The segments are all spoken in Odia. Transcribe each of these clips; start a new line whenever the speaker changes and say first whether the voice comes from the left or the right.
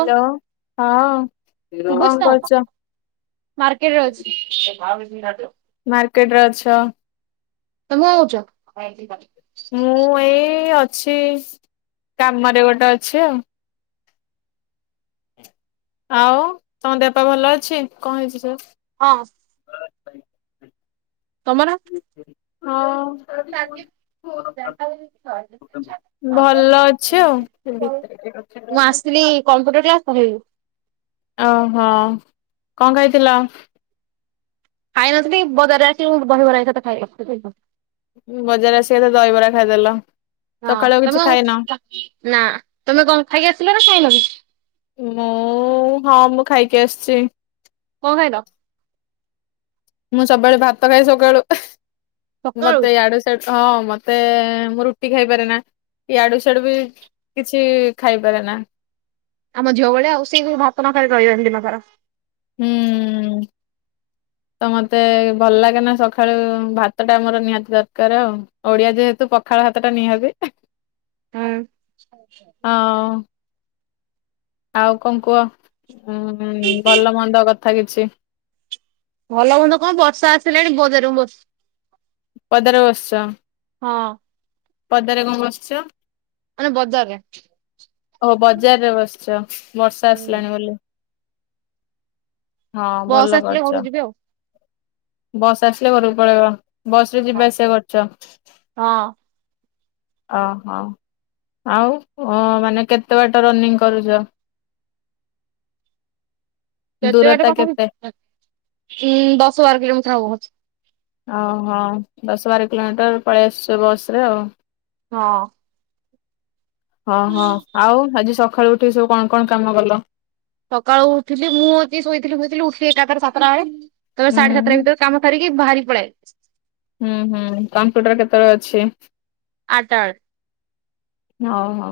left: ହାଲୋ ହଁ। କଣ
right: ଶୁବୁଚି ତ,
left: କରୁଛ?
right: ମାର୍କେଟ ରେ ଅଛି।
left: ମାର୍କେଟରେ ଅଛ।
right: ତମେ କଣ କରୁଚ?
left: ମୁଁ ଏଇ ଅଛି କାମରେ ଗୋଟେ ଅଛି ଆଉ। ଆଉ ତମ ଦେହ ପା ଭଲ ଅଛି, କଣ ହେଇଚି ସାର୍?
right: ହଁ। ତମର?
left: ହଁ।
right: [unintelligible]
left: ଭଲ ଅଛି ଆଉ।
right: ମୁଁ ଆସିଥିଲି କମ୍ପ୍ୟୁଟର କ୍ଲାସ୍ [unintelligible]
left: ଓହୋ, କଣ ଖାଇଥିଲ?
right: ଖାଇନଥିଲି, ବଜାରରେ ଆସି ମୁଁ ଦହିବରା ଏକାଥେରେ ଖାଇଲି।
left: ବଜାରରେ ଆସି ଏକାଥେରେ ଦହିବରା ଖାଇଦେଲ। ସକାଳୁ
right: ତମେ
left: କିଛି
right: କଣ
left: ଖାଇନ?
right: ଖାଇକି ଆସିଲ ନା ଖାଇନ କିଛି?
left: ମୁଁ ହଁ ମୁଁ ଖାଇକି ଆସ୍ଚି।
right: କଣ ଖାଇଲ?
left: ମୁଁ ସବୁବେଳେ ଭାତ ଖାଏ ସକାଳୁ,
right: ସକାଳୁ
left: ମତେ ୟାଡୁ ହଁ ମତେ ମୁଁ ରୁଟି ଖାଇପାରେନା, ୟାଡୁ ସ୍ୟାଡୁ ବି କିଛି ଖାଇପାରେନା।
right: ଆମ ଝିଅ ଭଳିଆ ଆଉ, ସିଏ ବି ଭାତ ନ ଖାଇ ରହିବନି ଦିନସାରା।
left: ହୁଁ ତ ମତେ ଭଲ୍ ଲାଗେନା ସଖାଳୁ ଭାତ ଟା ମୋର ନିହାତି ଦରକାର୍ ଆଉ। ଓଡିଆ ଯେହେତୁ ପଖାଳ ଭାତଟା ନିହାତି।
right: ହୁଁ।
left: ହଁ ଆଉ କଣ କୁହ ଉଁ ଭଲ ମନ୍ଦ କଥା କିଛି?
right: ଭଲ ମନ୍ଦ କଣ ବର୍ଷା ଆସିଲାଣି [unintelligible] ମୁଁ ବସ୍ଚି।
left: ପଦାରେ ବସ୍ଚ?
right: ହଁ।
left: ପଦାରେ କଣ ବସିଛ?
right: ମାନେ ବଜାରରେ।
left: ଓ ବଜାରରେ ବସିଛ ବର୍ଷା ଆସିଲାଣି ବୋଲି। ହଁ ଭଲ
right: ବସ୍ ଆସିଲେ
left: କରିଛ।
right: ଘରୁକୁ ଯିବି ଆଉ।
left: ବସ୍ ଆସିଲେ ଘରକୁ ପଳେଇବ। ବସ୍ ରେ
right: ଆଉ
left: ଯିବା ଆସିବା କରଛ?
right: ହଁ।
left: ଓହୋ। ଆଉ ମାନେ କେତେ ବାଟ ରନିଂ କରୁଛ?
right: କେତେବାଟ
left: ଦୂରତା
right: କଥା
left: କେତେ?
right: ଉଁ ଦଶ ବାର କିଲୋମିଟର ହବ ବୋଧେ।
left: ଓହୋ ଦଶ ବାର କିଲୋମିଟର ପଳେଇ ଆସଛ ବସ ରେ ଆଉ।
right: ହଁ।
left: ହଁ ହଁ ଆଉ ଆଜି ସକାଳୁ ଉଠିକି ସବୁ କଣ କଣ କାମ କଲ?
right: ସକାଳୁ ଉଠିଲି ମୁଁ ଅଛି ଶୋଇଥିଲି ଶୋଇଥିଲି ଉଠିଲି ଏକାଥରେ ସାତଟା ବେଳେ। ତାପରେ
left: ଉଁ
right: ସାଢେ ସାତଟା ଭିତରେ କାମ ସାରିକି ବାହାରିକି ପଳେଇ ଆଇଲି।
left: ହୁଁ ହୁଁ କମ୍ପ୍ୟୁଟର କେତେବେଳେ ଅଛି?
right: ଆଠଟା ବେଳେ।
left: ହଉ ହଉ।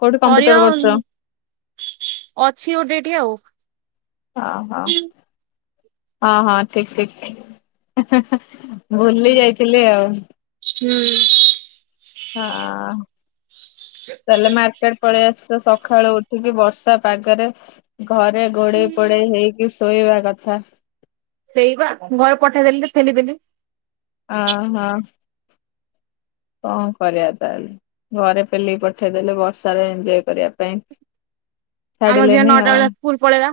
left: କୋଉଠି କମ୍ପ୍ୟୁଟର କରୁଛ?
right: ହରିଅମ ଅଛି ଗୋଟେ ଏଠି ଆଉ।
left: ହଁ ହଁ ହଁ ହଁ ଠିକ ଠିକ। [inaudible] ଭୁଲି ଯାଇଥିଲି ଆଉ।
right: ହୁଁ।
left: ହଁ।
right: [unintelligible]
left: ତାହେଲେ ମାର୍କେଟ ପଳେଇ ଆସଛ ସକାଳୁ ଉଠିକି ବର୍ଷା ପାଗରେ ଘରେ ଘୋଡେଇ ପୋଡେଇ ହେଇକି ଶୋଇବା କଥା।
right: ସେଇ ବା, ଘରୁ ପଠେଇଦେଲି ଠେଲିପେଲି।
left: ଅ ହଁ। କଣ କରିଆ ତାହେଲେ? ଘରେ ପେଲିକି ପଠେଇଦଲେ ବର୍ଷାରେ ଏଞ୍ଜୟ୍ କରିବା ପାଇଁ।
right: ଆମ ଝିଅ
left: ଛାଡିଲେନି
right: ନଅଟା
left: ଆଉ।
right: ବେଳେ ସ୍କୁଲ ପଳେଇଲା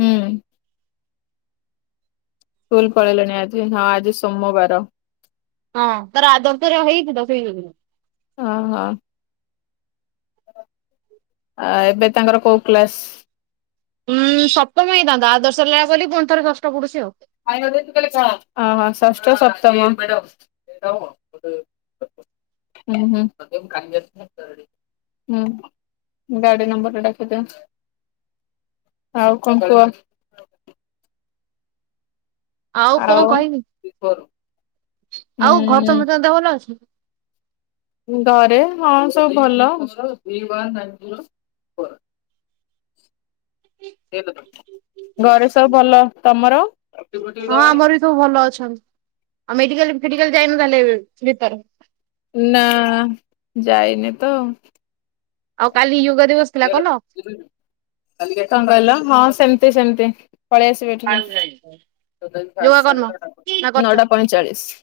left: ହୁଁ। ସ୍କୁଲ ପଳେଇଲେଣି ଆଜି, ହଁ ଆଜି ସୋମବାର।
right: ହଁ, ତାର ଆଦର୍ଶରେ ହେଇଛି ତ। ସେଇ ଯୋଗୁରୁ।
left: ହଁ ହଁ। ଆ, ଏବେ ତାଙ୍କର କୋଉ କ୍ଲାସ୍?
right: ଉୁଁ ସପ୍ତମ ହେଇଥାନ୍ତା, ଆଦର୍ଶ ରେ ଲେଆ ପୁଣି ଥରେ ଷଷ୍ଠ ପଡୁଛି ଆଉ।
left: ହ ହ ଷଷ୍ଠ, ସପ୍ତମ। ହୁଁ ହୁଁ। ହୁଁ, ଗାଡି ନମ୍ବର ଟା ଡାକିଦିଅ। ଆଉ କଣ କୁହ?
right: ଆଉ କଣ କହିମି। ଆଉ ଘରେ ସମସ୍ତ କ ଦେହ ଭଲ ଅଛି?
left: ଘରେ, ହଁ ସବୁ ଭଲ। [unintelligible] ଘରେ
right: ହଁ
left: ସବୁ ଭଲ ତମର?
right: ହଁ, ଆମର ବି ସବୁ ଭଲ ଅଛନ୍ତି। ଆଉ ମେଡିକାଲ ଫେଡିକାଲ ଯାଇନୁ ତାହେଲେ ଏଇ ଭିତରେ?
left: ନା, ଯାଇନି ତ।
right: ଆଉ କାଲି ୟୋଗା ଦିବସ ଥିଲା କଲ
left: [unintelligible] କଣ କହିଲ? ହଁ ସେମିତି ସେମତି, ପଳେଇଆସ।
right: ୟୋଗା କରିନ? ନା କରିଛ
left: ନଅଟା ପଇଁଚାଳିଶି।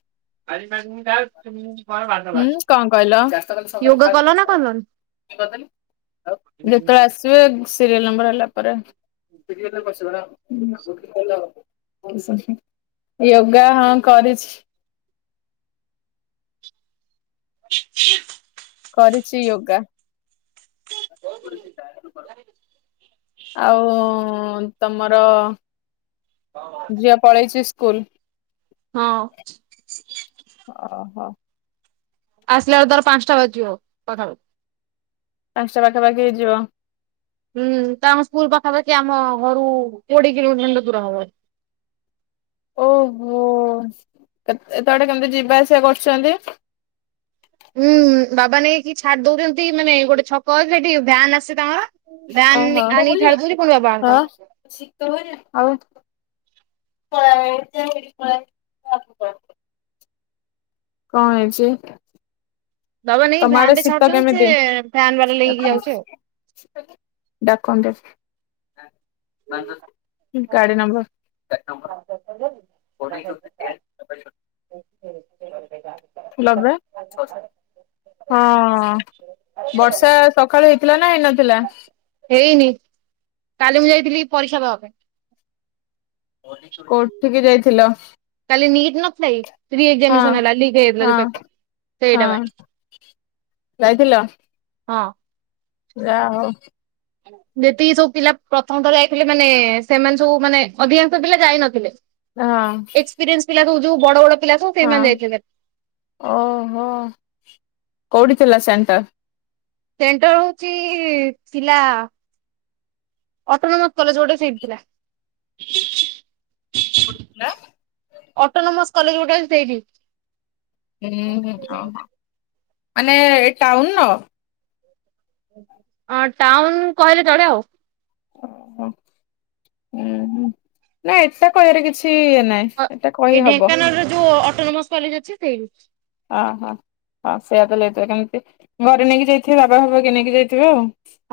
left: ହୁଁ, କଣ କହିଲ?
right: ୟୋଗା କଲ ନା କଲନି
left: ଯେତେବେଳେ ସିରିଏଲ୍ ନମ୍ବର ହେଲା ପରେ। ୟୋଗା ହଁ କରିଚି।
right: [unintelligible]
left: କରିଚି ୟୋଗା। ଆଉ, ତମର ଝିଅ ପଲେଇଚି ସ୍କୁଲ୍।
right: ହଁ।
left: ଅ ହ।
right: ଆସିଲା ବେଳକୁ ତାର ପାଞ୍ଚଟା ବାଜିଯିବ, ପାଖାପାଖି।
left: ପାଞ୍ଚଟା ପାଖାପାଖି ହେଇଯିବ।
right: ହୁଁ, ତାଙ୍କ ସ୍କୁଲ ପାଖାପାଖି ଆମ ଘରୁ କୋଡିଏ କିଲୋମିଟର ଖଣ୍ଡେ ଦୂର ହବ।
left: ଓହୋ, ଏତେ ବାଟ କେମତି ଯିବା ଆସିବା କରୁଚନ୍ତି?
right: ହୁଁ, ବାବା ନେଇକି ଛାଡି ଦଉଚନ୍ତି, ମାନେ ଗୋଟେ ଛକ ଅଛି। ସେଠି ଭ୍ୟାନ ଆସେ ତାଙ୍କର। ଭ୍ୟାନ୍, ଆଣିକି ଛାଡ଼ିଦଉଚି, ପୁଣି ବାବା ଆଣୁଚନ୍ତି।
left: ଶୀତ ହୁଏନି? ଆଉ। [unintelligible] କଣ ହେଇଚି?
right: ବାବା ନେଇକି
left: ତମ
right: ଭ୍ୟାନ
left: ଆଡେ
right: ରେ
left: ଶୀତ
right: ଛାଡୁଛନ୍ତି ସେ
left: କେମିତି?
right: ଭ୍ୟାନ ବାଲା ନେଇକି ଯାଉଛି
left: ଡାକନ୍ତୁ। ଗାଡ଼ି ନମ୍ବର
right: ପଇସା ଦେଲୁ?
left: [unintelligible] ଲବେ
right: [unintelligible]
left: ହଁ, ବର୍ଷା ସକାଳୁ ହେଇଥିଲା ନା, ହେଇନଥିଲା?
right: ହେଇନି, କାଲି ମୁଁ ଯାଇଥିଲି ପରୀକ୍ଷା ଦବା ପାଇଁ।
left: କୋଉଠିକି ଯାଇଥିଲ?
right: କାଲି ନିଟ ନ ଥିଲାକି? ରି
left: ହଁ
right: ଏକ୍ସାମିନସେନ ହେଲା, ଲିକ୍ ହେଇ ଯାଇଥିଲା
left: ହଁ
right: ଯୋଉ ପେପ, ସେଇଟାପା।
left: ହଁ ଯାଇଥିଲ?
right: ହଁ।
left: ଯାହା ହଉ।
right: ଯେତିକି ସବୁ ପିଲା ପ୍ରଥମଥର ଯାଇଥିଲେ ମାନେ, ସେମାନେ ସବୁ ମାନେ, ଅଧିକାଂଶ ପିଲା ଯାଇନଥିଲେ।
left: ହଁ।
right: ଏକ୍ସପେରିଅନ୍ସ ପିଲା ଠୁ ଯୋଉ ବଡ଼ ବଡ଼
left: ହଁ, ଓହୋ, କୋଉଠି ଥିଲା ସେଣ୍ଟର?
right: ସେଣ୍ଟର ହଉଚି ଥିଲା ଅଟନମଥ କଲେଜ ଗୋଟେ, ସେଇଠି ଥିଲା।
left: କୋଉଠି ଥିଲା?
right: ଅଟୋନୋମସ କଲେଜ ଗୋଟେ ଅଛି, ସେଇଠି।
left: ହୁଁ ହୁଁ ହ ହ, ମାନେ ଏଇ ଟାଉନ ର?
right: ଅଁ ଟାଉନ କହିଲେ ଚଳେ ଆଉ।
left: ଓହୋ ଉଁ ହୁଁ ନା ଏଟା କହିବାରେ କିଛି ନାହିଁ।
right: ଆ
left: ଏଟା
right: ଏଇ
left: କହିହବ
right: ଢେଙ୍କାନାଳର ଯୋଉ ଅଟୋନୋମସ କଲେଜ ଅଛି ସେଇଠି।
left: ଅ ହ ଅ ସେଇୟା ତ ନେଇଥିବେ କେମିତି ଘରେ ନେଇକି ଯାଇଥିବେ ବାବା ଫାବା କିଏ ନେଇକି ଯାଇଥିବେ ଆଉ।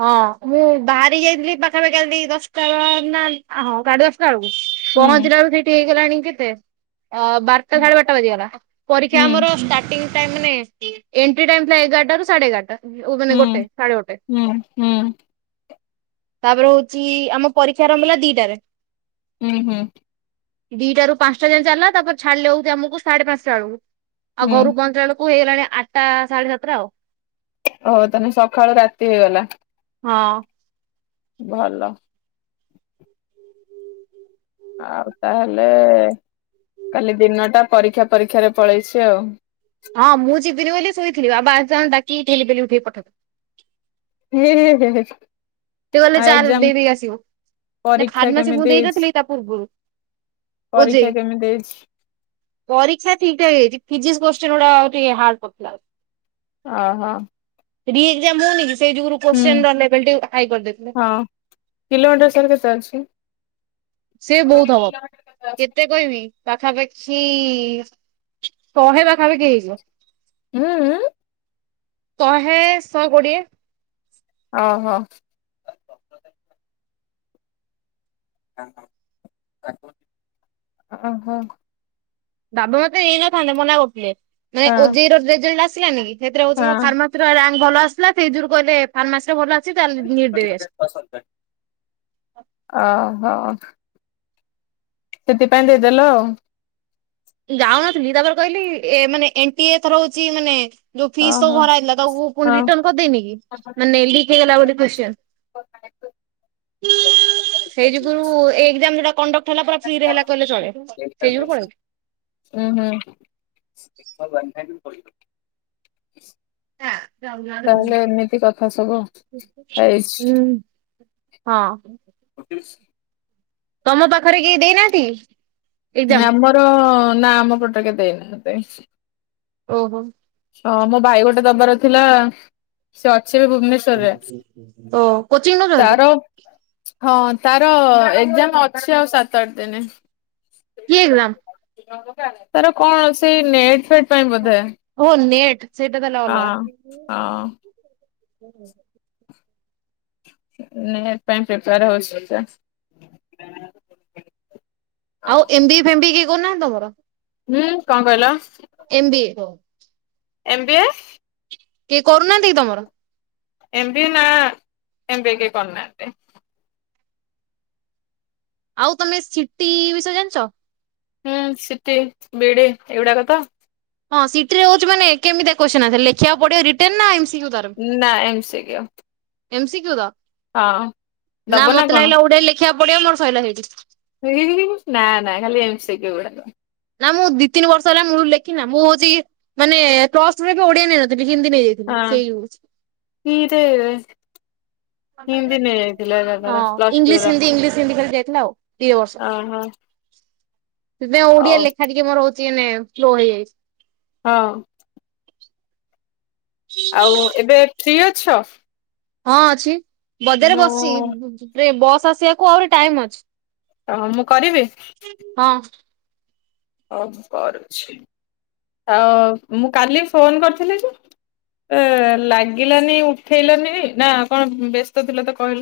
right: ହଁ ମୁଁ ବାହାରିକି ଯାଇଥିଲି ପାଖାପାଖି [unintelligible] ଦଶଟା ବ ନା ହ ସାଡ଼େ ଦଶଟା ବେଳକୁ।
left: ହୁଁ
right: ପହଞ୍ଚିଲା ବେଳୁ ସେଇଠି ହେଇଗଲାଣି କେତେ ଅ ବାର ଟା ସାଢ଼େ ବାରଟା ବାଜିଗଲା ପରୀକ୍ଷା
left: ହୁଁ
right: ଆମର ଷ୍ଟାର୍ଟିଂ ଟାଇମ୍ ମାନେ ଏଣ୍ଟ୍ରି ଟାଇମ୍ ଥିଲା ଏଗାରଟା ରୁ ସାଢ଼େ ଏଗାରଟା। ମାନେ ଗୋଟେ
left: ହୁଁ
right: ସାଢେ ଗୋଟେ।
left: ହୁଁ ହୁଁ।
right: ତାପରେ ହୋଉଚି ଆମ ପରୀକ୍ଷା ଆରମ୍ଭ ହେଲା ଦିଟାରେ।
left: ଉଁ ହୁଁ‌।
right: ଦିଟ ରାରୁ ପାଁସ୍ ଟା ଯାଏ ଚାଲିଲା ତାପରେ ଛାଡ଼ିଲେ ବୋଧେ ଆମକୁ ସାଢ଼େ ପାଁସ୍ ଟା ବେଳକୁ। ଆଉ
left: ହୁଁ
right: ଘରୁ ପହଞ୍ଚିଲା ବେଳକୁ ହେଇଗଲାଣି ଆଠଟା ସାଢ଼େ ସାତଟା ଆଉ।
left: ଓହୋ ତାହେଲେ ସକାଳୁ ରାତି ହେଇଗଲା‌।
right: ହଁ।
left: ଭଲ‌।
right: ହୁଁ
left: ଆଉ ତାହେଲେ କାଲି ଦିନଟା ପରୀକ୍ଷା ପରୀକ୍ଷାରେ ପଳେଇଛି ଆଉ।
right: ହଁ ମୁଁ ଯିବିନି ବୋଲି ଶୋଇଥିଲି ବାବା [unintelligible] ଡାକିକି ଠେଲି ପେଲିକି ଉଠେଇକି ପଠେଇ [unintelligible]
left: ହେ ହେ ହେ ହେ ହେ।
right: ସେ କହିଲେ ଚାଲେ ଦେଇ ଦେଇକି ଆସିବୁ ନା
left: ପରୀକ୍ଷା
right: ଖାର୍ ମାସି ମୁଁ
left: କେମିତି ହେଇଛି?
right: ଦେଇନଥିଲି କି ତା ପୂର୍ବରୁ।
left: ପରୀକ୍ଷା
right: ଓଜେଇ
left: କେମିତି ହେଇଛି?
right: ପରୀକ୍ଷା ଠିକ ଠାକ ହେଇଛିି ଫିଜିିକ୍ସ କୋଶ୍ଚିନ୍ ଉଡ଼ା ଆଉ ଟିକେ ହାର୍ଡ ପଡ଼ିଥିଲା ଆଉ।
left: ଅହ‌।
right: ରି ଏକ୍ଜାମ ହଉନି କି ସେଇ ଯୁଗରୁ
left: ହୁଁ
right: କୋଶ୍ଚିନ୍ ର ଲେବଲ୍ ଟିକେ ହାଏ କରିଦେଇଥିଲେ।
left: ହଁ କିଲୋମିଟର ସାର କେତେ ଅଛି?
right: ସେ
left: ମୁଁ କହିଲି
right: ବୋହୁତ ହବ
left: କିଲୋମିଟର ଅଛି?
right: କେତେ କହିବି ପାଖାପାଖି ଶହେ ପାଖାପାଖି ହେଇଯିବ।
left: ହୁଁ?
right: ଶହେ ଶହେ କୋଡ଼ିଏ।
left: ଓହୋ। ଆହ।
right: ବାବା ମତେ ନେଇନଥାନ୍ତେ ମନା କରୁଥିଲେ ମାନେ
left: ହଁ
right: ଓଜେଇ ର ରେଜଲ୍ଟ ଆସିଲାନି କି ସେଥିରେ ହଉଛି ମୋ
left: ହଁ।
right: ଫାର୍ମା ଦିୟା ଭଲ ଆସିଥିଲା ସେଇ ଯୁଗୁରୁ କହିଲେ ଫାର୍ମାସି ତ ଭଲ ଅଛି ତାହେଲେ ନିଟ୍ ଦେ ଆସ୍
left: [unintelligible] ଅହ ସେଥିପାଇଁ ଦେଇଦେଲ ଆଉ।
right: ଯାଉନଥିଲି ତାପରେ କହିଲି ଏ ମାନେ ଏଣ୍ଟ୍ରି ଏଥର ହୋଉଛି ମାନେ ଯୋଉ ଫିସ୍ ସବୁ
left: ଓହୋ
right: ଭରା ହେଇଥିଲା ତାକୁ ପୁଣି
left: ହଁ।
right: ରିଟର୍ନ କରିଦେଇନି କି? ମାନେ ଲିକ୍ ହେଇଗଲା ବୋଲି କ୍ଵଶ୍ଚିନ। ସେଇ ଯୁଗୁରୁ ଏଇ ଏଗ୍ଜାମ ଯୋଉଟା କଣ୍ଡକ୍ଟ ହେଲା ପୁରା ଫ୍ରିରେ ହେଲା କହିଲେ ଚଳେ ସେଇ ଯୁଗୁରୁ ପଳେ ଆଇଲି।
left: ଉଁ ହୁଁ।
right: [inaudible]
left: ତାହେଲେ ଏମିତି କଥା ସବୁ
right: ହୁଁ।
left: ହେଇଛି।
right: ହଁ।
left: ପ [inaudible]
right: ତମ ପାଖରେ କିଏ ଦେଇନାହାନ୍ତି। ଏକ୍ଜାମ
left: ନାଁ ଆମର ନା ଆମ ପଟେ କିଏ ଦେଇନାହାନ୍ତି
right: ଓହୋ
left: ହଁ ମୋ ଭାଇ ଗୋଟେ ଦବାର ଥିଲା ସେ ଅଛି ଏବେ ଭୁବନେଶ୍ୱରରେ
right: ତ କୋଚିଂ
left: ତାର
right: ନଉଛନ୍ତି
left: ହଁ ତାର ଏକ୍ଜାମ ଅଛି ଆଉ ସାତ ଆଠ ଦିନ।
right: କିଏ ହେଲା।
left: ତାର କଣ ସେଇ ନେଟ ଫେଟ ପାଇଁ ବୋଧେ।
right: ଓ ନିଟ।
left: ହଁ ହଁ
right: ହୁଁ [inaudible]
left: ନିଟ ପାଇଁ ପ୍ରିପେୟାର ହଉଛି
right: ଆଉ ଏମବିଏ ଫେମ୍ ବିଏ କିଏ କରୁନାହାନ୍ତି ତମର।
left: ହୁଁ କଣ କହିଲ।
right: M B A.
left: M B A
right: କିଏ କରୁନାହାନ୍ତି କି ତମର
left: ଏମ ବି ଏ ନା ଏମ ବି ଏ କେହି କରୁନାହାନ୍ତି।
right: ଆଉ ତମେ ସିଟି ବିଷୟ ଜାଣିଛ।
left: ହୁଁ ସିଟି ବିଇଡ଼ି ଏଗୁଡାକ ତ
right: ହଁ ସିଟି ରେ ହଉଛି ମାନେ କେମତିଆ କ୍ୱଶ୍ଚିନ ଆନ୍ସର୍ ଲେଖିବାକୁ ପଡିବ ରିଟେନ ନା ଏମ୍ ସି କ୍ୟୁ ଦବ।
left: ନାଁ M C Q.
right: M C Q ତ
left: ହଁ
right: ନା
left: ଦବ
right: ମତେ
left: କଣ?
right: ଲାଗିଲା ଗୁଡେ ଲେଖିବାକୁ ପଡିବ ମୋର ସଇଲା ସେଇଠି।
left: ନା ନା ଖାଲି ଏମି ସି କ୍ୟୁ ଗୁଡାକ।
right: ନା ମୁଁ ଦି ତିନି ବର୍ଷ ହେଲା ମୁଳରୁ ଲେଖିନି ନାଁ ମୁଁ ହଉଛି ମାନେ ପ୍ଲସ ଟୁ ରେ ବି ଓଡିଆ ନେଇନଥିଲି ହିନ୍ଦୀ ନେଇଯାଇଥିଲି। ଥିଲ
left: ହଁ।
right: ସେଇ ହଉଛି [unintelligible]
left: ହିନ୍ଦୀ ନେଇଯାଇଥିଲାନାକଣ ପ୍ଲସ ଟୁ
right: ଇଂଲିଶ
left: ର
right: ହିନ୍ଦୀ ଇଂଲିଶ ହିନ୍ଦୀ ଖାଲି ଯାଇଥିଲା ଆଉ। ଦି ବର୍ଷ।
left: ଓହୋ
right: ସେଥିପାଇଁ ଓଡିଆ
left: ହଉ
right: ଲେଖା ଟିକେ ମୋର ହଉଛି ଏଇନେ ସ୍ଲୋ ହେଇଯାଇଛି।
left: ହଁ ଆଉ ଏବେ ଫ୍ରି ଅଛ।
right: ହଁ ଅଛି ବଜାରରେ ରେ
left: ମୁଁ
right: ବସିଛି ବସ୍ ଆସିବାକୁ ଆହୁରି ଟାଇମ ଅଛି।
left: ହ ମୁଁ କରିବି।
right: ହଁ
left: ହଉ କରୁଛି ଆଉ ମୁଁ କାଲି ଫୋନ କରିଥିଲି ଯେ ଲାଗିଲାନି ଉଠେଇଲନି ନା କଣ ବ୍ୟସ୍ତ ଥିଲ ତ କହିଲ।